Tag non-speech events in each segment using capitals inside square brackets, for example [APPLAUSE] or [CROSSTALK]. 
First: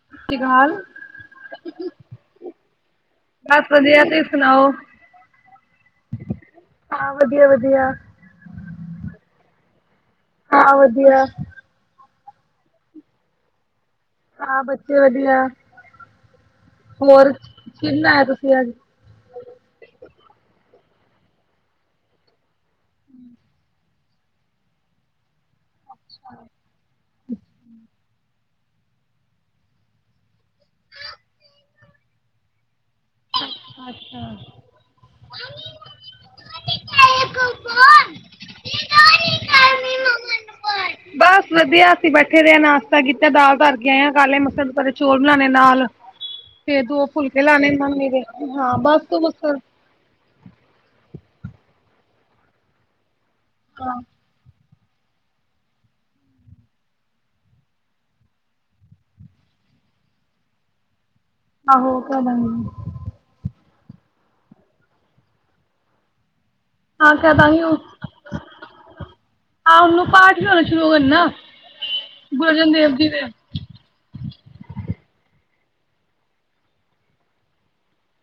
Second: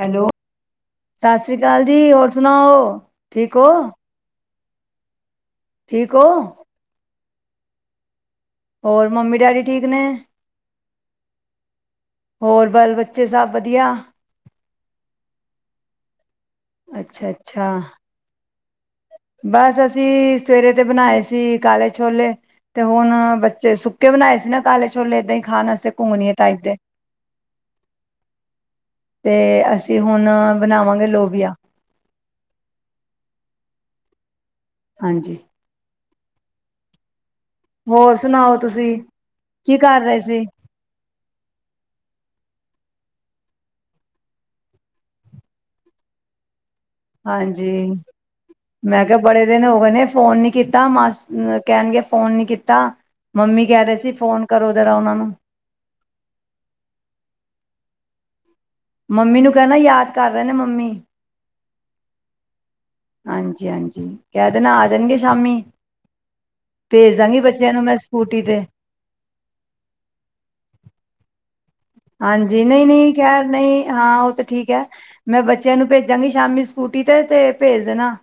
Hello, ਤ ਗਾਲ। ਸਤਿ ਸ਼੍ਰੀ ਅਕਾਲ ਜੀ ।ਹੋਰ ਸੁਣਾਓ ਠੀਕ ਬਸ ਹੋ? ਵਧੀਆ ਤੁਸੀਂ ਸੁਣਾਓ? ਠੀਕ ਹੋ? ਹਾਂ। ਵਧੀਆ ਵਧੀਆ। ਹੋਰ, ਮੰਮੀ ਡੈਡੀ ਠੀਕ ਨੇ? ਹਾਂ! ਵਧੀਆ । ਹੋਰ ਬਸ, ਬੱਚੇ ਸਭ ਵਧੀਆ? ਹਾਂ ਬੱਚੇ ਵਧੀਆ। ਅੱਛਾ ਹੋਰ, ਅੱਛਾ, ਕਿਹਨਾ ਆ ਤੁਸੀਂ ਅੱਜ ਬਸ ਅਸੀਂ ਸਵੇਰੇ ਤੇ ਬਣਾਏ ਸੀ ਕਾਲੇ ਛੋਲੇ, ਤੇ ਹੁਣ ਬੱਚੇ, ਸੁੱਕੇ ਬਣਾਏ ਸੀ ਨਾ ਕਾਲੇ ਛੋਲੇ ਦਹੀ ਖਾਣਾ ਘੁੰਗਣੀਆਂ ਟਾਈਪ ਦੇ ਤੇ, ਅਸੀਂ ਹੁਣ ਬਣਾਵਾਂਗੇ ਲੋਬਿਆ। [INAUDIBLE] ਅੱਛਾ। ਹਾਂਜੀ। ਹੋਰ ਸੁਣਾਓ ।ਤੁਸੀਂ ਕੀ ਕਰ ਰਹੇ ਸੀ? ਬਸ ਵਧੀਆ ਅਸੀਂ ਬੈਠੇ ਦੇ ਆ ਨਾਸ਼ਤਾ ਕੀਤਾ? ਦਾਲ ਧਰ ਕੇ ਆਇਆ, ਕਾਲੇ ਮਸਰ। ਨਾਲੇ ਚੋਲ ਬਣਾਣੇ ਨਾਲ। ਤੇ, ਦੋ ਫੁਲਕੇ ਲਾਣੇ ਹੁੰ। ਹਾਂਜੀ ਮੈਂ ਕਿਹਾ, ਬੜੇ ਦਿਨ ਹੋ ਗਏ ਨੇ ਫੋਨ ਨੀ ਕੀਤਾ ਮਾਸੀ ਕਹਿਣਗੇ, ਫੋਨ ਨੀ ਕੀਤਾ ਮੰਮੀ ਕਹਿ ਰਹੇ ਹਾਂ ਸੀ, ਫੋਨ- ਕਰੋ ਜਰਾ ਉਹਨਾਂ ਨੂੰ। ਮੰਮੀ ਨੂੰ ਕਹਿਣਾ, ਯਾਦ ਕਰ ਰਹੇ ਨੇ ਮੰਮੀ। ਆਹੋ ਓ ਤ ਹੈ। ਹਾਂਜੀ ।ਹਾਂਜੀ ।ਕਹਿ ਦੇਣਾ। ਆ ਜਾਣਗੇ ਸ਼ਾਮੀ। ਹਾਂ ਭੇਜ ਦਾਂਗੀ ਬੱਚਿਆਂ ਨੂੰ ਮੈਂ, ਸਕੂਟੀ ਤੇ। ਆਹ, ਉਹਨੂੰ ਪਾਠ ਲਿਆਉਣਾ ਸ਼ੁਰੂ ਕਰਨਾ। ਹਾਂਜੀ, ਨਹੀਂ ਨਹੀਂ ।ਖੈਰ, ਨਹੀਂ ਹਾਂ ਉਹ ਤਾਂ ਠੀਕ ਹੈ। ਮੈਂ ਬੱਚ ਬੱਚੇ ਨੂੰ ਭੇਜਾਂਗੀ ਸ਼ਾਮੀ, ਸਕੂਟੀ ਤੇ ਭੇਜ ਦੇਣਾ।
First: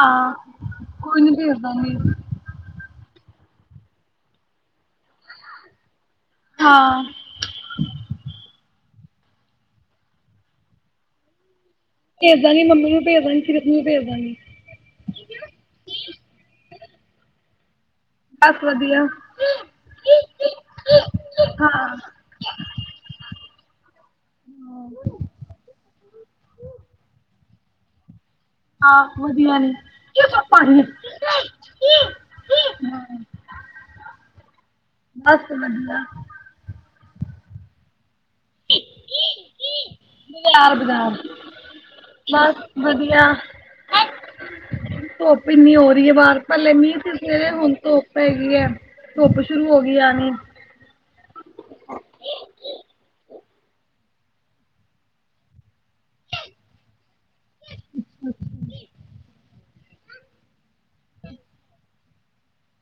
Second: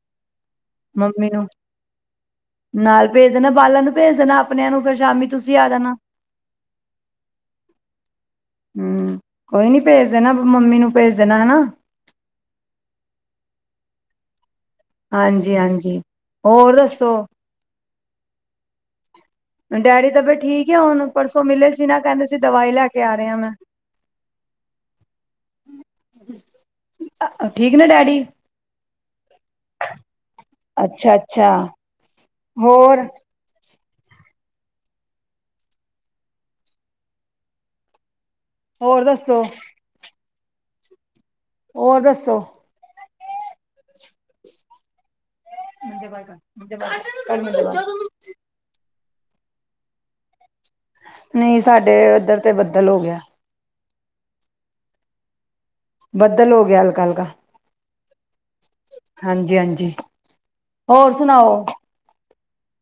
ਹਾਂ ਕੋਈ ਮੰਮੀ ਨੀ ਨੂੰ ਭੇਜ ਦਾਂਗੀ। ਨਾਲ ਭੇਜ ਬਾਲਾਂ ਨੂੰ ਭੇਜ ਦੇਣਾ ਆਪਣਿਆਂ ਨੂੰ ਫਿਰ ਸ਼ਾਮੀ ਤੁਸੀਂ ਆ ਜਾਣਾ। ਹਾਂ। ਹਮ! ਕੋਈ ਨੀ ਭੇਜ ਦੇਣਾ ਮੰਮੀ ਨੂੰ ਭੇਜ ਦੇਣਾ, ਹਨਾ। ਭੇਜਦਾ ਨੀ ਮੰਮੀ ਨੂੰ ਭੇਜਦਾ ਨੀ ਸਿਰਫ਼ ਨੂੰ ਭੇਜਦਾ ਨੀ ਹਾਂਜੀ, ਹਾਂਜੀ ਹੋਰ ਦੱਸੋ ਬਸ ਵਧੀਆ ਡੈਡੀ ਤਬਿਅਤ ਠੀਕ ਏ ਹੁਣ ਪਰਸੋਂ ਮਿਲੇ ਸੀ ਹਾਂ ਨਾ ਕਹਿੰਦੇ ਸੀ ਦਵਾਈ ਲੈ ਕੇ ਆਰਿਆ ਮੈਂ। ਠੀਕ ਨੇ ਡੈਡੀ ਆਹ ਵਧੀਆ ਨੇ ਅੱਛਾ ਅੱਛਾ ਹੋਰ ਬਸ ਵਧੀਆ । ਹੋਰ ਦੱਸੋ ਹੋਰ ਦੱਸੋ ਚਲ ਵਧੀਆ। ਇੰਨੀ ਹੋ ਰਹੀ ਹੈ ਬਾਹਰ ਪਹਿਲੇ ਮੀਂਹ ਪੈਂਦੇ ਰਹੇ ਹੁਣ ਧੁੱਪ ਹੈੈਗੀ ਏ ਧੁੱਪ ਸ਼ੁਰੂ ਹੋ ਗਈ ਆਨੀ ਨਈ ਸਾਡੇ ਉੱਧਰ ਤੇ ਬੱਦਲ ਹੋ ਗਿਐ ਬੱਦਲ ਹੋ ਗਿਆ ਹਲਕਾ ਹਲਕਾ ਹਾਂਜੀ, ਹਾਂਜੀ ਹੋਰ ਸੁਣਾਓ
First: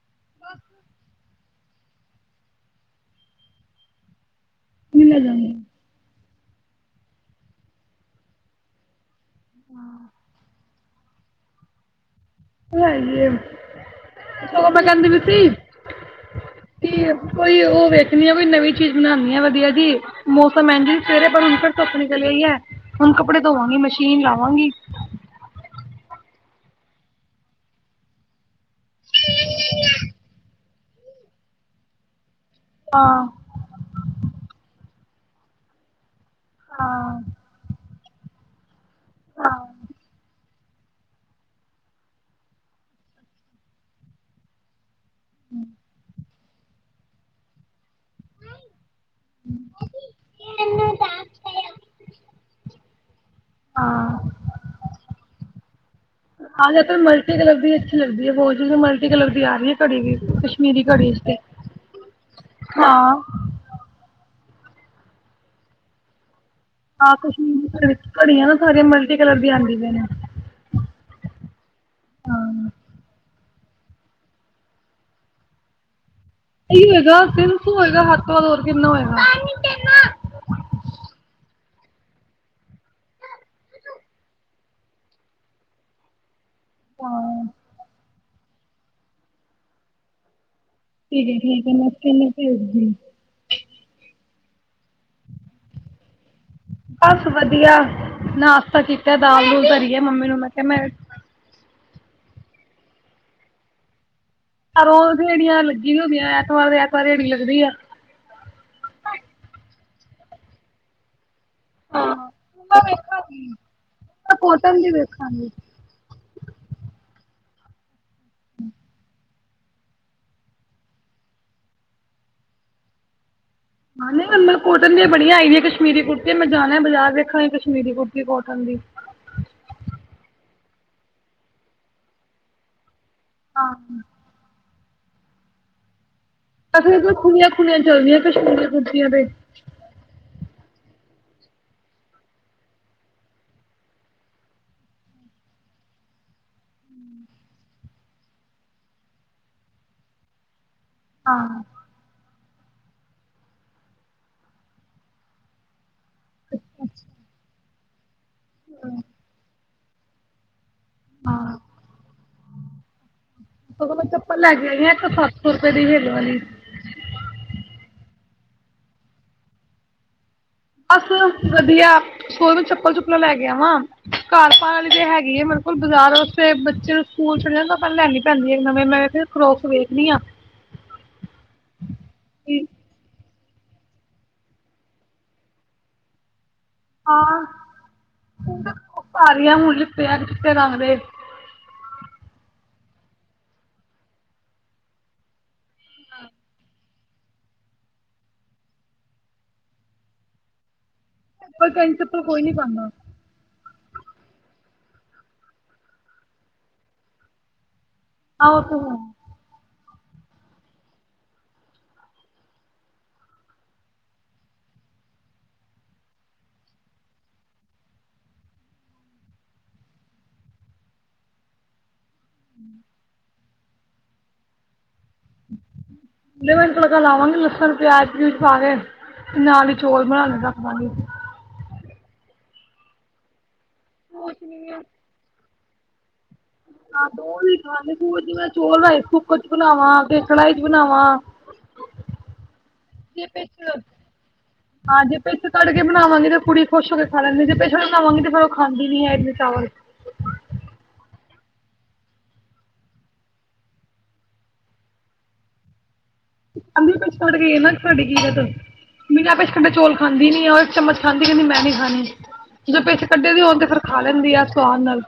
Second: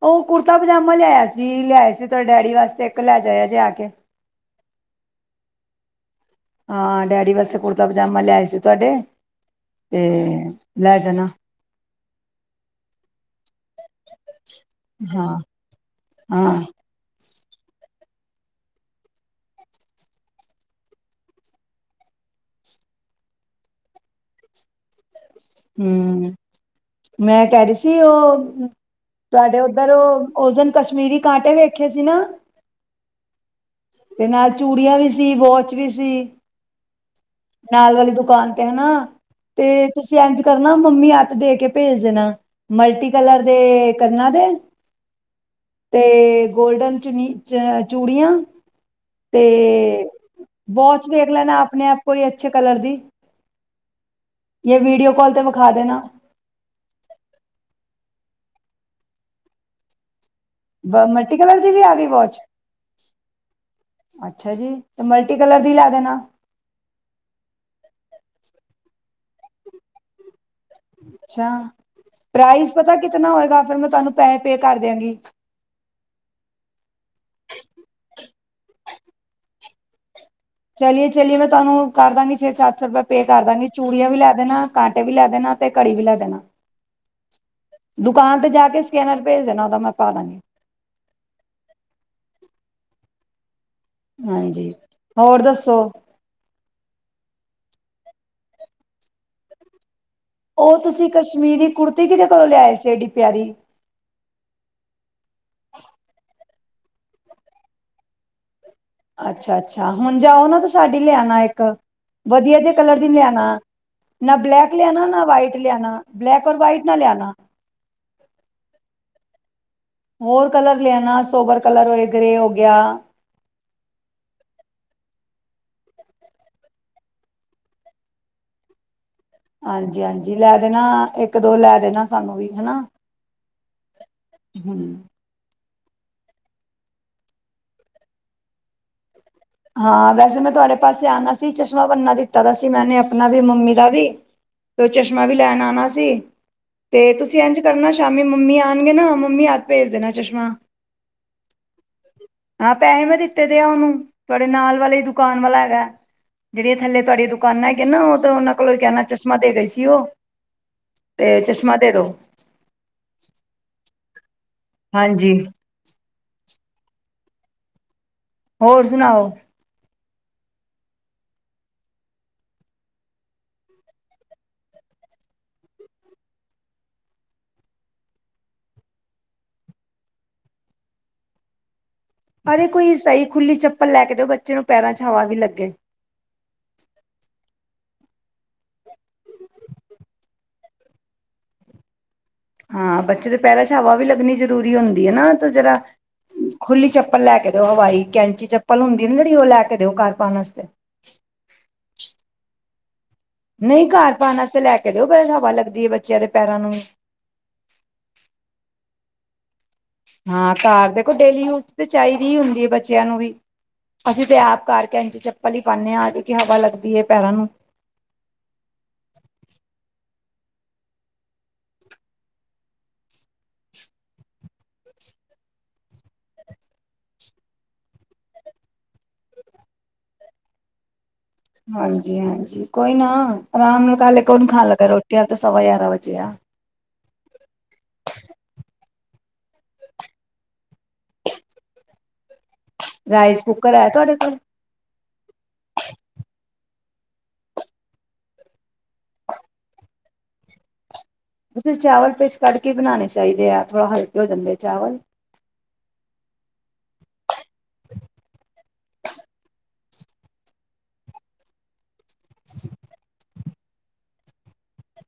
ਉਹ ਕੁੜਤਾ ਪਜਾਮਾ ਲਿਆਇ ਸੀ ਲਿਆਇ ਸੀ ਤੁਹਾਡੇ ਡੈਡੀ ਵਾਸਤੇ ਇੱਕ ਲੈ ਜਾਇਆ ਜੇ ਆ ਕੇ ਮਿਲ ਜਾਂਦੀ ਹਾਂ, ਡੈਡੀ ਵਾਸਤੇ ਕੁੜਤਾ ਪਜਾਮਾ ਲਿਆਏ ਸੀ ਤੁਹਾਡੇ ਤੇ ਲੈ ਜਾਨਾ ਕਹਿੰਦੀ ਪਈ ਹਾਂ ਸੀ ਹਾਂ ਕਿ ਕੋਈ ਉਹ ਵੇਖਣੀ ਆ ਕੋਈ ਨਵੀਂ ਚੀਜ਼ ਬਣਾਉਣੀ ਆ ਵਧੀਆ ਜੀ ਮੌਸਮ ਐ ਜੀ ਸਵੇਰੇ ਈ ਹੈ [UNINTELLIGIBLE] ਹੁਣ ਕੱਪੜੇ ਧੋਵਾਂਗੀ ਮਸ਼ੀਨ ਲਾਵਾਂਗੀ ਹੂੰ ਮੈਂ ਕਹਿ ਰਹੀ ਸੀ ਉਹ ਤੁਹਾਡੇ ਉੱਧਰ ਉਹ ਓਸ ਦਿਨ ਕਸ਼ਮੀਰੀ ਕਾਂਟੇ ਵੇਖੇ ਸੀ ਨਾ ਹਾਂ ਤੇ ਨਾਲ ਚੂੜੀਆਂ ਵੀ ਸੀ ਵੋਚ ਵੀ ਸੀ ਹਾਂ ਨਾਲ ਵਾਲੀ ਦੁਕਾਨ ਤੇ ਹੈ ਨਾ ਹਾਂ ਤੇ ਤੁਸੀਂ ਇੰਝ ਕਰਨਾ ਮੰਮੀ ਹੱਥ ਦੇ ਕੇ ਭੇਜ ਦੇਣਾ ਮਲਟੀ ਕਲਰ ਦੇ ਕੰਨਾਂ ਦੇ [INAUDIBLE] ਤੇ ਗੋਲਡਨ ਚੁਨੀ ਚ ਚੂੜੀਆਂ ਤੇ ਵੋਚ ਵੇਖ ਲੈਣਾ ਆਪਣੇ ਆਪ ਕੋਈ ਅੱਛੇ ਕਲਰ ਦੀ ਹਾਂ ਜਾਂ ਵੀਡੀਓ ਕਾਲ ਤੇ ਵਿਖਾ ਦੇਣਾ ਹਲ ਮਲਟੀ ਕਲਰ ਵੀ ਅੱਛ ਲੱ ਦੀਦੀ ਵਾਚ ਵੀ ਮਲਟੀ ਕਲਰ ਦੀ ਆ ਰਹੀ ਹੈ ਘੜੀ ਗਈ [UNINTELLIGIBLE] ਮਲਟੀ ਕਲਰ ਦੀ ਵੀ ਆ ਗਈ ਵੋਚ ਹਾਂ ਅੱਛਾ ਜੀ ਤੇ ਮਲਟੀ ਕਲਰ ਦੀ ਲੈ ਦੇਣਾ ਹਾਂ ਕਸ਼ਮੀਰ ਘ ਵਿੱਚ ਘੜੀਆਂ ਨਾ ਸਾਰੀਆਂ ਮਲਟੀ ਕਲਰ ਦੀ ਆਉਂਦੀਆਂ ਨੇ ਅੱਛਾ ਹਾਂ ਪ੍ਰਾਈਜ਼ ਪਤਾ ਕਿਤਨਾ ਹੋਏਗਾ ਫਿਰ ਮੈਂ ਤੁਹਾਨੂੰ ਪੈਸੇ ਪੇ ਕਰ ਦਿਆਂਗੀ ਹੀ ਹੋਏਗਾ ਤਿੰਨ ਸੌ ਹੋਏਗਾ ਹੱਥ ਵਾਰ ਹੋਰ ਕਿੰਨਾ ਹੋਏਗਾ [UNINTELLIGIBLE] ਚਲੀਏ ਚਲੀਏ ਮੈਂ ਤੁਹਾਨੂੰ ਕਰ ਦਾਂਗੀ ਛੇ ਸੱਤ ਸੌ ਰੁਪਏ ਪੇ ਕਰਦਾਂਗੀ ਚੂੜੀਆਂ ਵੀ ਲੈ ਦੇਣਾ ਕਾਂਟੇ ਵੀ ਲੈ ਦੇਣਾ ਤੇ ਘੜੀ ਵੀ ਲੈ ਲੇਣਾ ਹਾਂ ਦੁਕਾਨ ਤੇ ਜਾ ਕੇ ਸਕੈਨਰ ਭੇਜ ਦੇਣਾ ਉਹਦਾ ਮੈਂ ਪਾ ਦਾਂਗੀ ਠੀਕ ਠੀਕ ਹੈ ਮੈਂ ਤੈਨੂੰ ਭੇਜਦੀ [UNINTELLIGIBLE] ਹਾਂਜੀ ਹੋਰ ਦੱਸੋ ਬਸ ਵਧੀਆ ਨਾਸ਼ਤਾ ਕੀਤਾ ਦਾਲ ਦੂਲ ਤਰੀ ਉਹ ਤੁਸੀਂ ਕਸ਼ਮੀਰੀ ਕੁੜਤੀ ਕਿਹਦੇ ਕੋਲੋਂ ਲਿਆਏ ਸੀ ਐਡੀ ਪਿਆਰੀੇ ਰੋ ਰੜੀਆਂ ਲੱਗੀ ਨ ਹੁੰਦੀਆਂ ਐਤਵਾਰ ਦੇ ਐਤਵਾਰ ੜੀ ਲੱਗਦੀ ਆ ਅੱਛਾ, ਅੱਛਾ ਹੁਣ ਜਾਓ ਨਾ ਤੇ ਸਾਡੀ ਲਿਆਣਾ ਇੱਕ ਹਾਂ ਵਧੀਆ ਦੇ ਮੈਂ ਕਲਰ ਦੀ ਵੇਖਾਂ ਲਿਆਨਾ ਨਾ ਬਲੈਕ ਕੋਟਨ ਦੀ ਲਿਆਨਾ ਨਾ ਵੇਖਾਂਗੀ ਵਾਈਟ ਲਿਆਨਾ ਬਲੈਕ ਔਰ ਵਾਈਟ ਨਾ ਲਿਆਉਣਾ ਹਮ ਹੋਰ ਕਲਰ ਲਿਆਣਾ ਸੋਬਰ ਕਲਰ ਹੋਏ ਗਰੇੇ ਹੋ ਗਿਆ ਹ ਨਹੀਂ ਮਤਲਬ ਕੋਟਨ ਦੀਆਂ ਬੜੀਆਂ ਆਈਆਂ ਕਸ਼ਮੀਰੀ ਕੁੜਤੀ ਮੈਂ ਜਾਣਾ ਬਾਜ਼ਾਰ ਵੇਖਨ ਕਸ਼ਮੀਰੀ ਕੁੜਤੀ ਕੋਟਨ ਦੀ ਹ- ਹਾਂਜੀ -ਹਾਂਜੀ ਲੈ ਦੇਣਾ ਇੱਕ ਦੋ ਲੈ ਦੇਣਾ ਸਾਨੂੰ ਵੀ ਹਨਾ ਹਾਂ ਹਮ ਆ ਫਿਰ ਇਰ ਖੁੱਲੀਆਂ ਖੁੱਲੀਆਂ ਚੱਲਦੀਆਂ ਕਸ਼ਮੀਰੀ ਕੁੜਤੀਆ ਤ ਹਾਂ ਵੈਸੇ ਮੈਂ ਤੁਹਾਡੇ ਪਾਸੇ ਆਉਣਾ ਸੀ ਚਸ਼ਮਾ ਬੰਨਨਾ ਦਿੱਤਾ ਦਾ ਸੀ ਮੈਨੇ ਆਪਣਾ ਵੀ ਮੰਮੀ ਦਾ ਵੀ ਤੇ ਚਸ਼ਮਾ ਵੀ ਲੈਣ ਆਉਣਾ ਸੀ ਤੇ ਤੁਸੀਂ ਇੰਝ ਕਰਨਾ ਸ਼ਾਮੀ ਮੰਮੀ ਆਉਣਗੇ ਨਾ ਮੰਮੀ ਹਥ ਭੇਜ ਦੇਣਾ ਚਸ਼ਮਾ ਆਹ ਹਾਂ ਪੈਸੇ ਮੈਂ ਦਿੱਤੇ ਦੇ ਆ ਉਹਨੂੰ ਤੁਹਾਡੇ ਨਾਲ ਵਾਲੇ ਦੁਕਾਨ ਵਾਲਾ ਹੈਗਾ ਜਿਹੜੀਆਂ ਥੱਲੇ ਤੁਹਾਡੀਆਂ ਦੁਕਾਨਾਂ ਹੈਗੀਆਂ ਨਾ ਉਹਨਾਂ ਕੋਲੋਂ ਕਹਿਣਾ ਚਸ਼ਮਾ ਦੇ ਗਈ ਸੀ ਉਹ ਤੇ ਹਾਂ ਚਸ਼ਮਾ ਦੇ ਦੋ ਮੈਂ ਚੱਪਲ ਲੈ ਕੇ ਆਈ ਇੱਕ ਸੱਤ ਹਾਂਜੀ ਸੌ ਰੁਪਏ ਦੀ ਹਿਲ ਵਾਲੀ ਹੋਰ ਸੁਣਾਓ ਬਸ ਵਧੀਆ ਸੋ ਸੋਚਦੀ ਪਈ ਚੱਪਲ ਚੁੱਪਲਾਂ ਲੈ ਕੇ ਵਾ ਘਰ ਪਾ ਵਾਲੀ ਤੇ ਹੈਗੀ ਆ ਮੇਰੇ ਬਿਲਕੁਲ ਬਾਜ਼ਾਰੇ ਬੱਚੇ ਸਕੂਲ ਚ ਲੈਣੀ ਪੈਂਦੀ ਨਵੇਂ ਮੈਂ ਕਾਰੋਕੱਸ ਵੇਖਦੀ ਹਾਂ [INAUDIBLE] ਕਿ ਅਰੇ ਕੋਈ ਈ ਸਹੀ ਖੁੱਲੀ ਚੱਪਲ ਲੈ ਕੇ ਦਿਓ ਬੱਚੇ ਨੂੰ ਪੈਰਾਂ 'ਚ ਹਵਾ ਵੀ ਲੱਗੇ ਆਂ [UNINTELLIGIBLE] ਹਾਂ ਬੱਚੇ ਦੇ ਪਹਿਰਾ ਹਵਾ ਵੀ ਲੱਗਣੀ ਜ਼ਰੂਰੀ ਹੁੰਦੀ ਹੈ ਨਾ ਤੇ ਜਿਹੜਾ ਖੁੱਲੀ ਚੱਪਲ ਲੈ ਕੇ ਦਿਓ ਹਵਾਈ ਕੈਂਚੀ ਚੱਪਲ ਹੁੰਦੀ ਨਾ ਜਹੜੀ ਉਹ ਲੈ ਕੇ ਦਿਓ ਘਰ ਪਾ ਆਸਤੇ ਪਲ ਕੈ ਚਪਲ ਕੋਈ ਨੀ ਪਾਉਦਾ ਨਹੀਂ ਘਰ ਪਾਉਣ ਆਸਤੇ ਲੈ ਕੇ ਦਿਓ ਬੈ ਹਵਾ ਲੱਗਦੀ ਹੈ ਬੱਚਿਆਂ ਦੇ ਪੈਰਾਂ ਨੂੰ ਵੀ [INAUDIBLE] ਹਾਂ ਘਰ ਦੇਖੋ ਡੇਲੀ ਯੂਜ ਤੇ ਚਾਹੀਦੀ ਹੀ ਹੁੰਦੀ ਹੈ ਬੱਚਿਆਂ ਨੂੰ ਵੀ ਅਸੀਂ ਤੇ ਆਪ ਕਰਕੇ ਕੈਂਚੀ ਚੱਪਲ ਹੀ ਪਾਣੇ ਹਾਂ ਕਿਉਕਿ ਹਵਾ ਲੱਗਦੀ ਹੈ ਪੈਰਾਂ ਨੂੰ [INAUDIBLE] [INAUDIBLE] ਪਲੇ ਤੜਕਾ ਲਾਵਾਂਗੇ ਲਸਣ ਪਿਆਜ ਪਊਜ ਪਾ ਕੇ ਤੇ ਨਾਲ ਹੀ ਚੌਲ ਬਣਾ ਲ ਦਾ ਆਪਣਾ ਹਾਂਜੀ -ਹਾਂਜੀ ਕੋਈ ਨਾ ਆਰਾਮ ਨਾਲ ਕਾਲੇ ਕੌਨ ਖਾਣ ਲੱਗਾ ਰੋਟੀ ਅਜੇ ਤਾਂ ਸਵਾ ਗਿਆਰਾਂ ਵਜੇ ਆ [UNINTELLIGIBLE] ਕੁੱਕਰ 'ਚ ਬਣਾਵਾਂ ਕੇ ਕੜਾਈ 'ਚ ਬਣਾਵਾਂ ਜੇ ਰਾਈਸ ਪਿੱਛ ਕੁੱਕਰ ਹੈ ਤੁਹਾਡੇ ਕੋਲ ਹਾਂ ਜੇ ਪਿੱਛ ਕਢਕੇ ਬਣਾਵਾਂਗੀ ਤੇ ਕੁੜੀ ਖੁਸ਼ ਹੋ ਕੇ ਖਾ ਲੈਂਦੇ ਜੇ ਪਿਛ ਵਾਲੇ ਬਣਾਵਾਂਗੀ ਤੇ ਫਿਰ ਉਹ ਖਾਂਦੀ ਨੀ ਹੈ ਇ ਚਾਵਲ ਤੁਸੀਂ ਚਾਵਲ ਪਿਛ ਕੱਢ ਕੇ ਬਣਾਉਣੇ ਚਾਹੀਦੇ ਆ ਥੋੜਾ ਹਲਕੇ ਹੋ ਜਾਂਦੇ ਆ ਚਾਵਲ [UNINTELLIGIBLE] ਬਿਨਾਂ ਪਿੱਛ ਕਢੇ ਚੌਲ ਖਾਂਦੀ ਨੀ ਆ ਉਹ ਇੱਕ ਚਮਚ ਖਾਂਦੀ ਕਹਦੀ ਮੈਂ ਨ ਨਹੀਂ ਖਾਣੇ ਜਦੋਂ ਪਿੱਛ ਕੱਢੇ ਦੇ ਹੋਣ ਪਥਰ ਖਾ ਲੈਂਦੀ ਆ ਸਵਾਦ ਨਾਲ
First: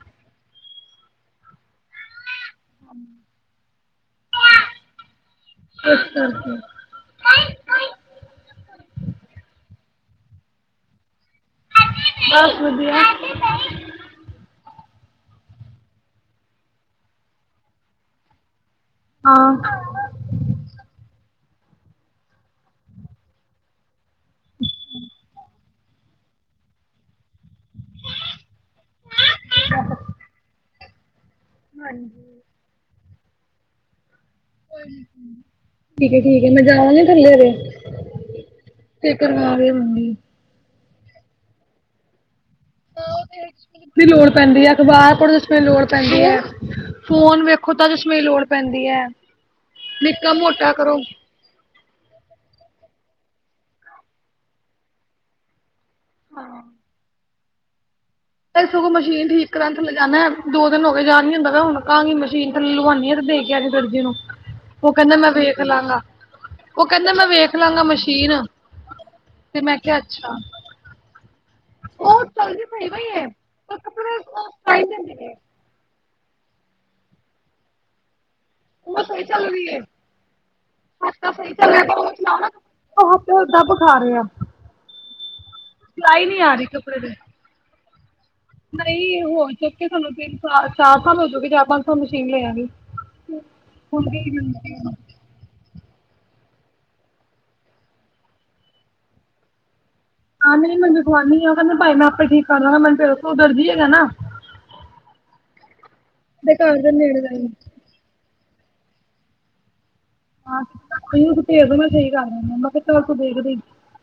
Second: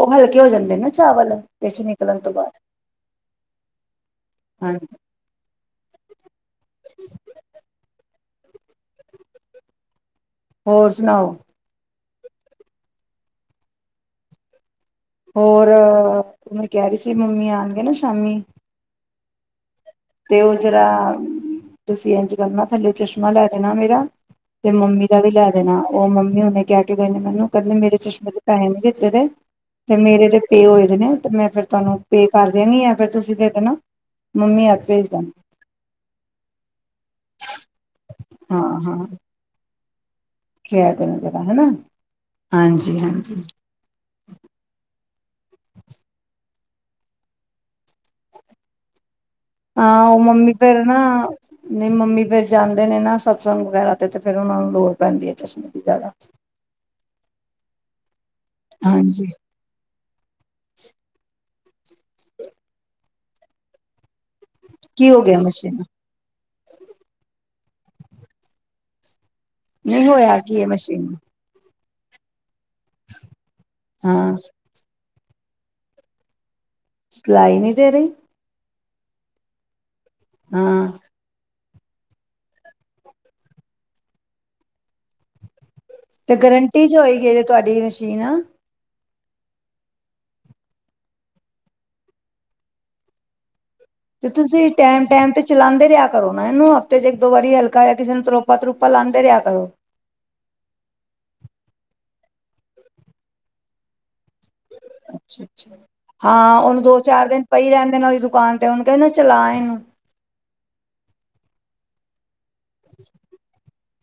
ਉਹ ਹਲਕੇ ਹੋ ਜਾਂਦੇ ਨਾ ਚਾਵਲ ਪਿਛ ਨਿਕਲਣ ਤੋਂ ਬਾਅਦ ਹਾਂਜੀ [INAUDIBLE] [INAUDIBLE] [INAUDIBLE] ਹੋਰ ਸੁਣਾਓ। ਬਸ ਵਧੀਆ [INAUDIBLE] ਹੋਰ ਅ ਮੈਂ ਕਹਿ ਰਹੀ ਸੀ ਮੰਮੀ ਆਣਗੇ ਨਾ ਸ਼ਾਮੀ [UNINTELLIGIBLE] ਤੇ ਉਹ ਜਿਹੜਾ ਤੁਸੀਂ ਇੰਝ ਕਰਨਾ ਥੱਲੇ ਚਸ਼ਮਾ ਲੈ ਦੇਣਾ ਮੇਰਾ ਤੇ ਮੰਮੀ ਦਾ ਵੀ ਲੈ ਦੇਣਾ ਉਹ ਮੰਮੀ ਹੁਣੇ ਕਹਿ ਕੇ ਗਏ ਨੇ ਮੈਨੂੰ ਕਰਨ ਨੇ ਮੇਰੇ ਚਸ਼ਮੇ ਦੇ ਪੈਹੇ ਨਹੀਂ ਦਿੱਤੇ ਦੇ ਤੇ ਮੇਰੇ ਤੇ ਪੇ ਹੋਏ ਦੇ ਨੇ ਤੇ ਮੈਂ ਫਿਰ ਤੁਹਾਨੂੰ ਪੇ ਕਰ ਦੇਣੀ ਆ ਫਿਰ ਤੁਸੀਂ ਦੇ ਦੇਣਾ ਮੰਮੀ ਆਪ ਭੇਜ ਦੇਣ ਠੀਕ ਏ ਠੀਕ ਏ ਮੈਂ ਜਾਵਾਂਗੀ ਥੱਲੇ ਹਜੇ ਹਾਂ ਤੇ ਕਰਵਾ ਲਿਆਵਾਂਗੀ। ਕੈ ਦੇਣਾ ਜਰਾ ਹਨਾ। ਹਾਂਜੀ ਹਾਂਜੀ [INAUDIBLE] ਲੋੜ ਪੈਂਦੀ ਐ ਅਖ਼ਬਾਰ ਪੜ੍ਹੋ ਓਦੇ 'ਚ ਲੋੜ ਪੈਂਦੀ ਐ। ਫੋਨ ਵੇਖੋ ਤਾਂ ਚਸ਼ਮੇ ਲੋੜ ਪੈਂਦੀ ਐ। ਹਾਂ ਉਹ ਮੰਮੀ ਫਿਰ ਨਾ ਨੀ ਮੰਮੀ ਫਿਰ ਜਾਂਦੇ ਨੇ ਨਾ। ਸਤਸੰਗ ਵਗੈਰਾ ਤੇ ਫੇਰ ਉਹਨਾ ਨੂੰ ਲੋੜ ਪੈਂਦੀ ਐ ਚਸ਼ਮੇ ਦੀ ਜ਼ਿਆਦਾ ਹਾਂ। ਤੇ ਸਗੋਂ ਮਸ਼ੀਨ ਹਾਂਜੀ ਠੀਕ ਕਰਾਨ ਥੱਲੇ ਜਾਣਾ ਦੋ ਦਿਨ ਹੋਗੇ ਜਾਣ ਨੀ ਹੁੰਦਾ। ਕਾਂਗੀ ਮਸ਼ੀਨ ਥੱਲੇ ਲਵਾਉਣੀ ਆ ਤੇ ਦੇ ਕੇ ਆਜੇ ਦਰਜੀ ਨੂੰ ਉਹ ਕੀ ਕਹਿੰਦਾ ਹੋ ਮੈਂ ਗਿਆ ਵੇਖ ਮਸ਼ੀਨ ਲਾਂਗਾ। ਉਹ ਕਹਿੰਦਾ ਮੈਂ ਵੇਖ ਲਾਂਗਾ ਮਸ਼ੀਨ ਤੇ ਮੈਂ ਕਿਹਾ ਨਹੀਂ ਅੱਛਾ। ਹੋਇਆ ਕੀ ਇਹ ਮਸ਼ੀਨ ਨੂੰ ਉਹ ਚੱਲਦੀ ਸਹੀ ਪਈ ਏ ਉਹ ਕੱਪੜੇ ਹਾਂ ਉਹ ਸਲਾਈ ਨਹੀਂ ਦੇਂਦੀ ਪਈ। ਸਲਾਈ ਨੀ ਦੇ ਰਹੀ। ਉਹ ਸਹੀ ਚਲਰੀ ਏ ਹਾਂ [INAUDIBLE] ਸਹੀ [INAUDIBLE] ਉਹ ਉੱਥੇ ਓ ਦਬ ਖਾ ਰਿਹਾ। ਸਿਲਾਈ ਤੇ ਨਹੀਂ ਆ ਰਹੀ ਗਰੰਟੀ ਚ ਕੱਪੜੇ ਦੀ ਹੋਏਗੀੇ ਤੁਹਾਡੀ ਮਸ਼ੀਨ ਆ। ਨਹੀਂ ਹੋ ਚੁੱਕੇ ਸਾਨੂੰ ਤਿੰਨ ਸਾਲ ਚਾਰ ਸਾਲ ਹੋਜੂਗੇ ਚਾਰ ਪੰਜ ਸਾਲ ਮਸ਼ੀਨ ਲਿਆ ਨੂੰ। ਹੂੰ। ਤੇ ਤੁਸੀਂ ਟੈਮ ਟੈਮ ਤੇ ਚਲਾਂਦੇ ਰਿਹਾ ਕਰੋ। ਮੈਂ ਇਹਨੂੰ ਹਫ਼ਤੇ ਚ ਇੱਕ ਦੋ ਵਾਰੀ ਹਲਕਾ ਜਾ ਕਿਸੇ ਨੂੰ ਕਿਸੇ ਨੂੰ ਤਰੋਪਾ ਤਰੁਪਾ ਲਾਂਦੇ ਰਿਹਾ ਕਰੋ। ਆ ਨਹੀਂ ਮੈ ਰਖਵਾਨੀ ਉਹ ਕਹਿੰਦੇ ਭਾਈ ਮੈਂ ਆਪੇ ਠੀਕ ਕਰ ਲਾਂਗਾ ਮਨੂੰ ਫੇਰ ਉ ਦਰਜੀ ਹੈਗਾ ਨਾ। ਅੱਛਾ ਅੱਛਾ ਤੇ ਹਾਂ ਘਰ ਉਹਨੂੰ ਦੇ ਦੋ ਨੇੜੇ ਚਾਰ ਦਾ ਦਿਨ ਹੀ ਪਈ ਰਹਿਣ ਦੇਣਾ ਉਹਦੀ ਦੁਕਾਨ । ਤੇ ਓਹਨੂੰ ਕਹਿਣਾ ਚਲਾ ਇਹਨੂੰ। [UNINTELLIGIBLE]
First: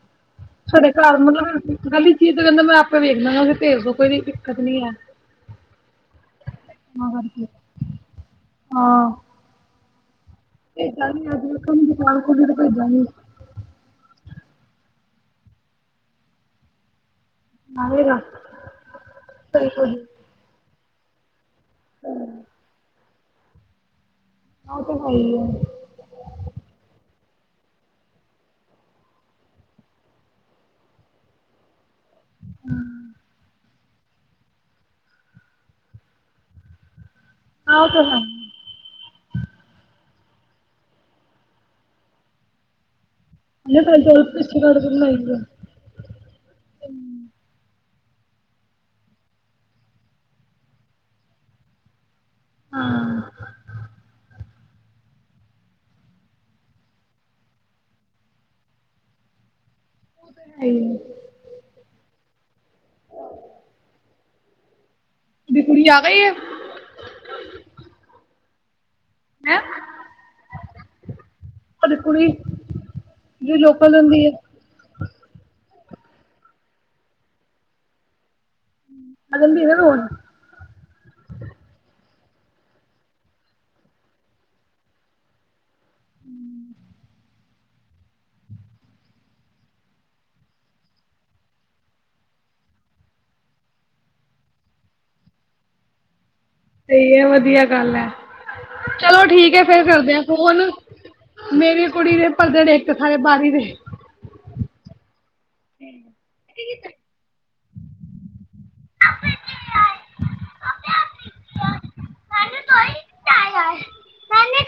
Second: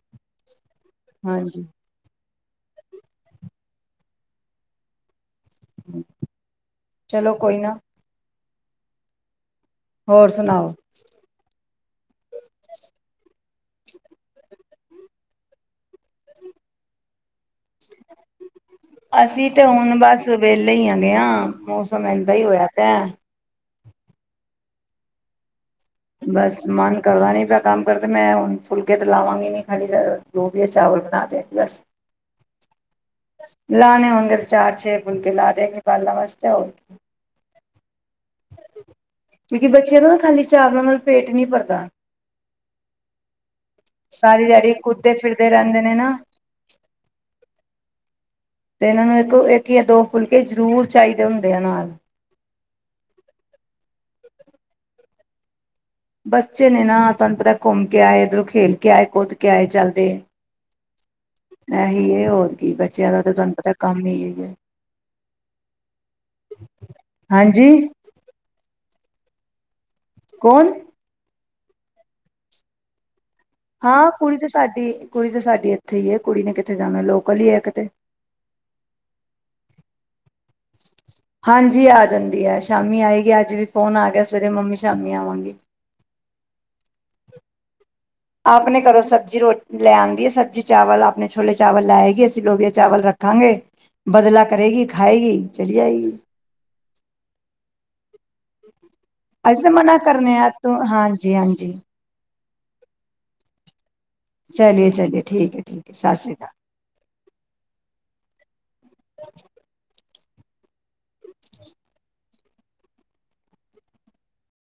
ਸਾਡੇ ਘਰ ਹਾਂਜੀ ਮਤਲਬ ਗਲੀ ਚੀ ਇ ਹੈ ਕਹਿੰਦਾ ਮੈਂ ਆਪੇ ਵੇਖਦਾਗਾ ਭੇਜ ਦੋ ਕੋਈ ਦਿੱਕਤ ਨੀ ਐ। ਚਲੋ ਕੋਈ ਨਾ [INAUDIBLE] ਹਾਂ। ਹੋਰ ਸੁਣਾਓ ਭੇਜਾਂਗੀਂ ਅਜ ਵੇਖਾਗੀਂ ਦੁਕਾਨ ਖੁੱਲੀ ਤੇ ਭੇਜਾਂਗੀਂ। ਆਵੇਗਾ ਅਸੀਂ ਤੇ ਸਹੀ ਹੋ ਹੁਣ ਜਾਊ ਬਸ ਵੇਲ ਈ ਹੈਗੇ ਆ ਮੌਸਮ ਏਦਾਂ ਈ ਹੋਇਆ ਪਿਆ। ਅਹ ਤਾਂ ਸਹੀ ਹੈ। ਬਸ ਮਨ ਕਰਦਾ ਨੀ ਪਿਆ ਕੰਮ [UNINTELLIGIBLE] ਤੇ ਮੈਂ ਹੁਣ ਫੁਲਕੇ ਤੇ ਲਾਵਾਂਗੀ ਨੀ ਖਾਲੀ ਫਿਰ ਜੋ ਵੀ ਐ ਚਾਵਲ ਬਣਾ ਤੇ ਬਸ । [INAUDIBLE] ਲਾਣੇੇ ਹੋਣਗੇ ਤੇ ਚਾਰ ਛੇ ਫੁਲਕੇ ਲਾ ਦੀਆਗੀਂ ਬਾਲਾਂ ਵਾਸਤੇ ਔਰ ਕੀ । ਹਾਂ ਓ ਤੇ ਹੈ। ਕਿਉਕਿ ਬੱਚਿਆਂ ਨੂੰ ਨਾ ਖਾਲੀ ਚਾਵਲਾਂ ਨਾਲ ਪੇਟ ਨਹੀਂ ਭਰਦਾ। ਇਹਨੇ ਤਾਂ ਚੋਲ ਸਾਰੀ ਪਿੱਛੇ ਦਿਹਾੜੀ ਕੱਢ ਕੇ ਕੁਦਦੇ ਬਣਾਈ ਹੈ ਫਿਰਦੇ ਰਹਿੰਦੇ ਨੇ ਨਾ ਤੇ ਇਹਨਾਂ ਨੂੰ ਇੱਕ ਇੱਕ ਯਾਂ ਦੋ ਫੁਲਕੇ ਜ਼ਰੂਰ ਚਾਹੀਦੇ ਹੁੰਦੇ ਆ ਨਾਲ। ਹਾਂ। ਬੱਚੇ ਨੇ ਨਾ ਤੁਹਾਨੂੰ ਪਤਾ ਘੁੰਮ ਕੇ ਆਏ ਇੱਧਰੋਂ ਖੇਲ ਕੇ ਆਏ ਕੁੁਦ ਕੇ ਆਏ ਚੱਲ । ਤੇ ਹੈ ਹੀ ਹੈ। ਇਹੀ ਏ ਹੋਰ । ਕਿ ਬੱਚਿਆਂ ਦਾ ਤਾਂ ਤੁਹਾਨੂੰ ਪਤਾ ਕੰਮ ਈ ਏ। ਤੁਹਾਡੀ ਕੁੜੀ ਆ ਗਈ ਹੈ ਹਾਂਜੀ। ਮੈਮ ਕੌਨ। ਅਦੇ ਕੁੜੀ ਜੋ ਲੋਕਲ ਹਾਂ ਹੁੰਦੀ ਹੈ ਕੁੜੀ ਤੇ ਸਾਡੀ ਕੁੜੀ ਤੇ ਸਾਡੀ ਇੱ ਕਿੱਥੇ ਹੀ ਹੈ ਕੁੜੀ ਨੇ ਕਿੱਥੇ ਜਾਣਾ ਲੋਕਲ ਹੀ ਹੈ ਕਿਤੇ [UNINTELLIGIBLE] ਹਾਂਜੀ ਆ ਜਾਂਦੀ ਹੈ ਸ਼ਾਮੀ ਆਏਗੀ ਅੱਜ ਵੀ ਫ਼ੋਨ ਆ ਗਿਆ ਸਵੇਰੇ ਮੰਮੀ ਸ਼ਾਮੀ ਆਵਾਂਗੀ। ਹਮ ਆਪ ਨੇ ਘਰੋ ਸਬਜ਼ੀ ਰੋਟੀ ਲੈ ਆਂਦੀ ਹੈ ਸਬੀ ਚਾਵਲ ਆਪਣੇ ਛੋਲੇ ਚਾਵਲ ਲਾਏਗੀ ਅਸੀਂ ਲੋਬੀਆ ਚਾਵਲ ਰ ਰੱਖਾਂਗੇ ਬਦਲਾ ਕਰੇਗੀ ਖਾਏਗੀ ਚਲੀ ਜਾਏਗੀ। ਸਹੀ ਹੈ ਵਧੀਆ ਗੱਲ ਹੈ ਚਲੋ ਠੀਕ ਹੈ ਅਸੀਂ ਤਾਂ ਫੇਰ ਮਨਾ ਕਰਦੇਿਆਂ ਕਰਨੇ ਆ ਫੋਨ ਤੂੰ ਹਾਂਜੀ ਹਾਂਜੀ ਮੇਰੀ ਕੁੜੀ ਦੇ ਪਰ ਦੇ ਨੇ ਇੱਕ ਸਾਰੇ ਬਾਰੀ ਦੇ। ਚਲੀਏ ਚਲੀਏ ਠੀਕ ਹੈ ਠੀਕ ਹੈ ਸਤਿ ਸ਼੍ਰੀ ਅਕਾਲ। [UNINTELLIGIBLE] [INAUDIBLE] [UNINTELLIGIBLE]